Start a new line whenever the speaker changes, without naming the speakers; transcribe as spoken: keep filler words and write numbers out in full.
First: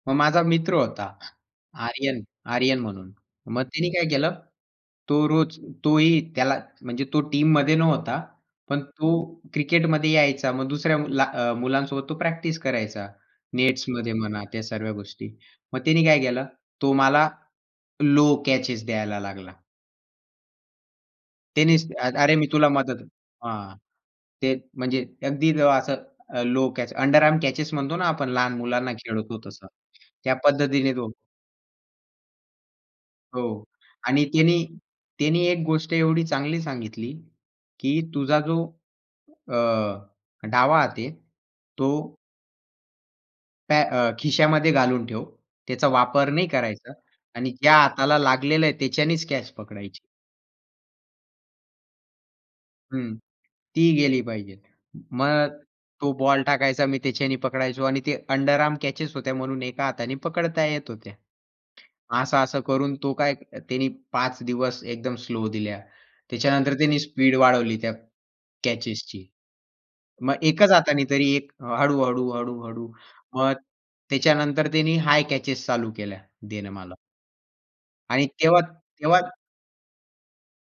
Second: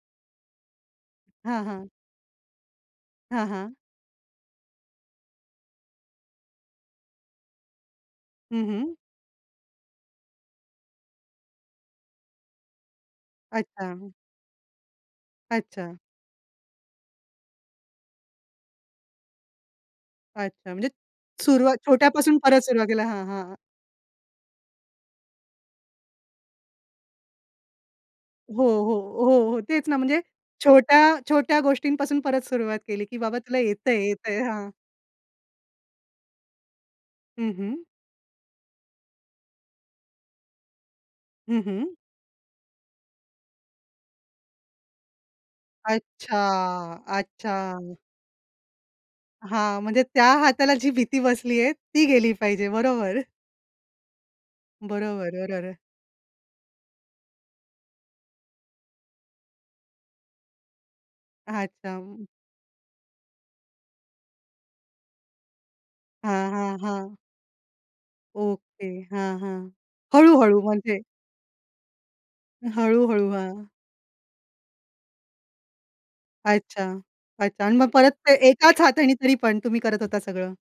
मग माझा मित्र होता
हां, हां.
आर्यन, आर्यन म्हणून.
हां,
मग
हां.
त्यानी काय केलं? तो रोज तोही त्याला म्हणजे तो टीममध्ये नव्हता.
हं,
पण
हं.
तो क्रिकेटमध्ये यायचा. मग दुसऱ्याला अ, मुलांसोबत तो प्रॅक्टिस करायचा.
अच्छा.
नेट्समध्ये म्हणा त्या सर्व्या गोष्टी. मग
अच्छा.
त्यानी काय केलं? तो मला लो कॅचेस द्यायला लागला.
अच्छा. म्हणजे सुरुवात
टेनिस अ, "अरे,
छोट्यापासून
मी
परत
तुला
सुरुवात
मदत"
केला. हां, हां, हां.
हां, ते म्हणजे अगदी अ, असं अ, low catch, under arm catches म्हणतो ना आपण लहान
हो,
मुलांना
हो.
खेळवतो
हो, हो.
तसं.
तेच ना म्हणजे
त्या पद्धतीने तो
छोट्या-छोट्या गोष्टींपासून परत सुरुवात केली, की बाबा तुला
हो. आणि
येतंय-येतंय.
त्यानी
हां.
त्यानी एक गोष्ट एवढी चांगली सांगितली
हं, हं.
की तुझा जो अ, डावा हात आहे
हं,
तो
हं.
त्या अ, खिशामध्ये घालून ठेव. त्याचा वापर
अच्छा,
नाही करायचा आणि ज्या
अच्छा.
हाताला लागलेलं आहे त्याच्यानेच कॅच
हां.
पकडायची.
म्हणजे त्या हाताला जी भीती बसलीये ती गेली पाहिजे
हं.
बरोबर.
ती गेली पाहिजे.
बरोबर,
मग
बरोबर.
तो बॉल टाकायचा. मी त्याच्याने पकडायचो आणि ते अंडर आर्म कॅचेस होत्या म्हणून एका हाताने पकडता येत होत्या.
अच्छा.
असं-असं करून तो काय त्यांनी पाच दिवस एकदम स्लो दिल्या.
हां,
त्याच्यानंतर
हां,
त्यानी
हां.
स्पीड वाढवली त्या
ओके.
कॅचेसची.
हां, हां.
मग
हळू-हळू
एकच
म्हणजे.
हाताने तरी एक हळू-हळू, हळू-हळू.
हळू-हळू.
मग
हां.
त्याच्यानंतर त्यांनी हाय कॅचेस चालू केल्या, देणं
अच्छा,
मला.
अच्छा. आणि मग परत
आणि
ते
तेव्हा
एकाच हाताने
तेव्हा
तरी पण तुम्ही करत होता सगळं.